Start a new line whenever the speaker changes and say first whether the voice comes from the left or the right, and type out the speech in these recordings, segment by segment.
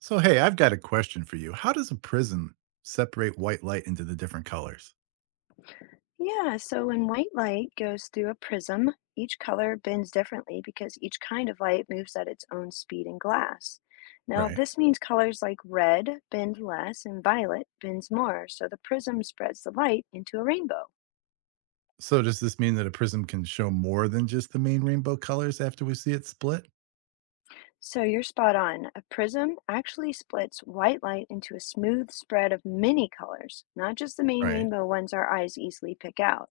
right: So, hey, I've got a question for you. How does a prism separate white light into the different colors?
left: Yeah, so when white light goes through a prism, each color bends differently because each kind of light moves at its own speed in glass. Now,
right: Right.
left: this means colors like red bend less and violet bends more, so the prism spreads the light into a rainbow.
right: So, does this mean that a prism can show more than just the main rainbow colors after we see it split?
left: So you're spot on. A prism actually splits white light into a smooth spread of many colors, not just the main
right: Right.
left: rainbow ones our eyes easily pick out.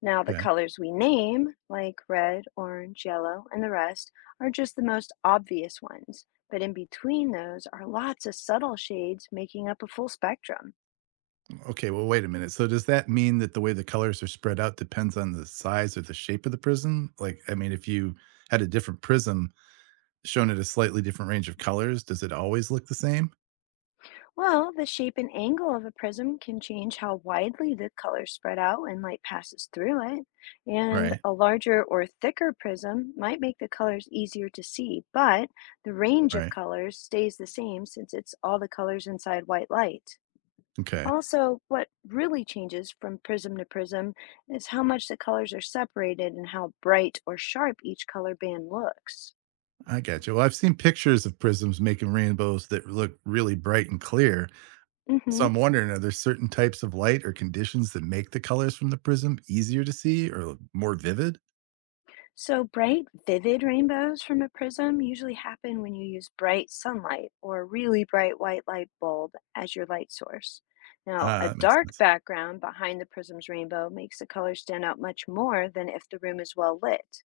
left: Now, the
right: Okay.
left: colors we name, like red, orange, yellow, and the rest, are just the most obvious ones. But in between those are lots of subtle shades making up a full spectrum.
right: Okay. Well, wait a minute. So, does that mean that the way the colors are spread out depends on the size or the shape of the prism? Like, I mean, if you had a different prism shown at a slightly different range of colors, does it always look the same?
left: Well, the shape and angle of a prism can change how widely the colors spread out when light passes through it. And
right: Right.
left: a larger or thicker prism might make the colors easier to see, but the range of
right: Right.
left: colors stays the same since it's all the colors inside white light.
right: Okay.
left: Also, what really changes from prism to prism is how much the colors are separated and how bright or sharp each color band looks.
right: I got you. Well, I've seen pictures of prisms making rainbows that look really bright and clear. So
left: hmm
right: I'm wondering, are there certain types of light or conditions that make the colors from the prism easier to see or more vivid?
left: So, bright, vivid rainbows from a prism usually happen when you use bright sunlight or a really bright white light bulb as your light source. Now, a
right: Ah, that makes
left: dark
right: sense.
left: background behind the prism's rainbow makes the colors stand out much more than if the room is well lit.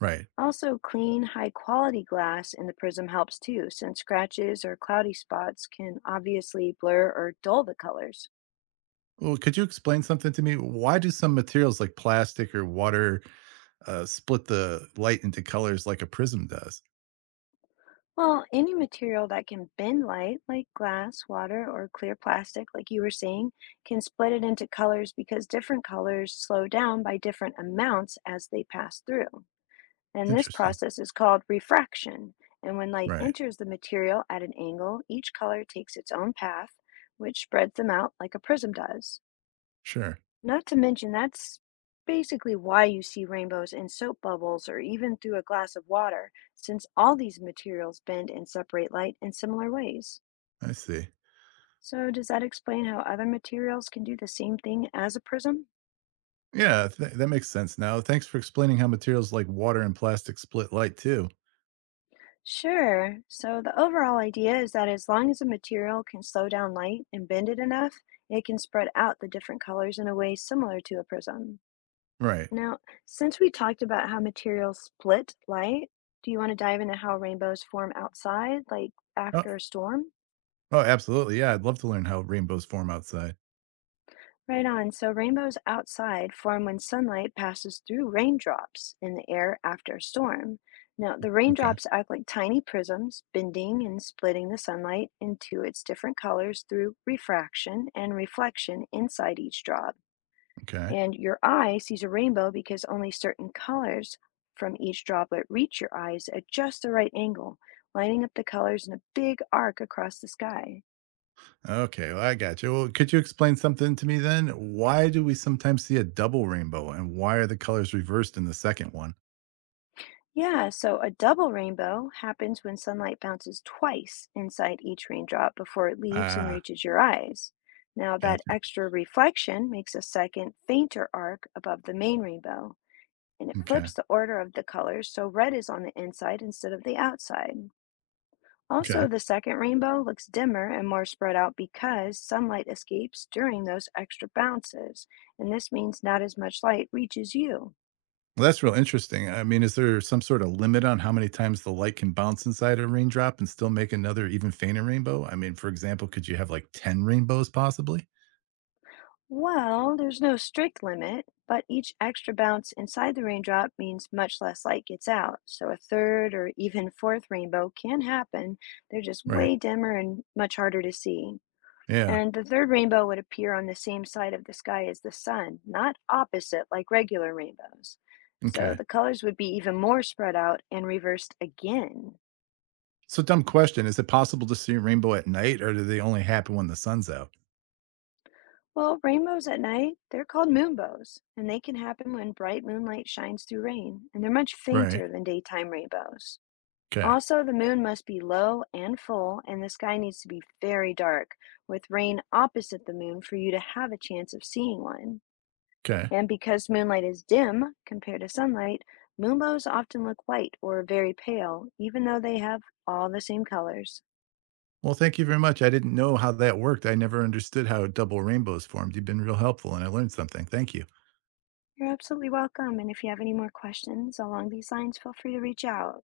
right: Right.
left: Also, clean, high quality glass in the prism helps too, since scratches or cloudy spots can obviously blur or dull the colors.
right: Well, could you explain something to me? Why do some materials like plastic or water split the light into colors like a prism does?
left: Well, any material that can bend light, like glass, water, or clear plastic, like you were saying, can split it into colors because different colors slow down by different amounts as they pass through. And this
right: Interesting.
left: process is called refraction. And when light
right: Right.
left: enters the material at an angle, each color takes its own path, which spreads them out like a prism does.
right: Sure.
left: Not to mention, that's basically why you see rainbows in soap bubbles or even through a glass of water, since all these materials bend and separate light in similar ways.
right: I see.
left: So, does that explain how other materials can do the same thing as a prism?
right: Yeah, that makes sense now. Thanks for explaining how materials like water and plastic split light too.
left: Sure. So, the overall idea is that as long as a material can slow down light and bend it enough, it can spread out the different colors in a way similar to a prism.
right: Right.
left: Now, since we talked about how materials split light, do you want to dive into how rainbows form outside, like
right: Oh,
left: after a storm?
right: oh, absolutely. Yeah, I'd love to learn how rainbows form outside.
left: Right on. So, rainbows outside form when sunlight passes through raindrops in the air after a storm. Now, the
right: Okay.
left: raindrops act like tiny prisms, bending and splitting the sunlight into its different colors through refraction and reflection inside each drop.
right: Okay.
left: And your eye sees a rainbow because only certain colors from each droplet reach your eyes at just the right angle, lining up the colors in a big arc across the sky.
right: Okay, well, I got you. Well, could you explain something to me then? Why do we sometimes see a double rainbow and why are the colors reversed in the second one?
left: Yeah, so a double rainbow happens when sunlight bounces twice inside each raindrop before it leaves and
right: Ah,
left: reaches your eyes. Now, that
right: gotcha.
left: extra reflection makes a second, fainter arc above the main rainbow, and it
right: Okay.
left: flips the order of the colors so red is on the inside instead of the outside.
right: Okay.
left: Also, the second rainbow looks dimmer and more spread out because sunlight escapes during those extra bounces, and this means not as much light reaches you.
right: Well, that's real interesting. I mean, is there some sort of limit on how many times the light can bounce inside a raindrop and still make another even fainter rainbow? I mean, for example, could you have like 10 rainbows possibly?
left: Well, there's no strict limit, but each extra bounce inside the raindrop means much less light gets out, so a third or even fourth rainbow can happen. They're just
right: Right.
left: way dimmer and much harder to see.
right: Yeah.
left: And the third rainbow would appear on the same side of the sky as the sun, not opposite like regular rainbows. So
right: Okay.
left: the colors would be even more spread out and reversed again.
right: So, dumb question. Is it possible to see a rainbow at night or do they only happen when the sun's out?
left: Well, rainbows at night, they're called moonbows, and they can happen when bright moonlight shines through rain, and they're much
right: Right.
left: fainter than daytime rainbows.
right: Okay.
left: Also, the moon must be low and full, and the sky needs to be very dark, with rain opposite the moon for you to have a chance of seeing one.
right: Okay.
left: And because moonlight is dim compared to sunlight, moonbows often look white or very pale, even though they have all the same colors.
right: Well, thank you very much. I didn't know how that worked. I never understood how double rainbows formed. You've been real helpful and I learned something. Thank you.
left: You're absolutely welcome. And if you have any more questions along these lines, feel free to reach out.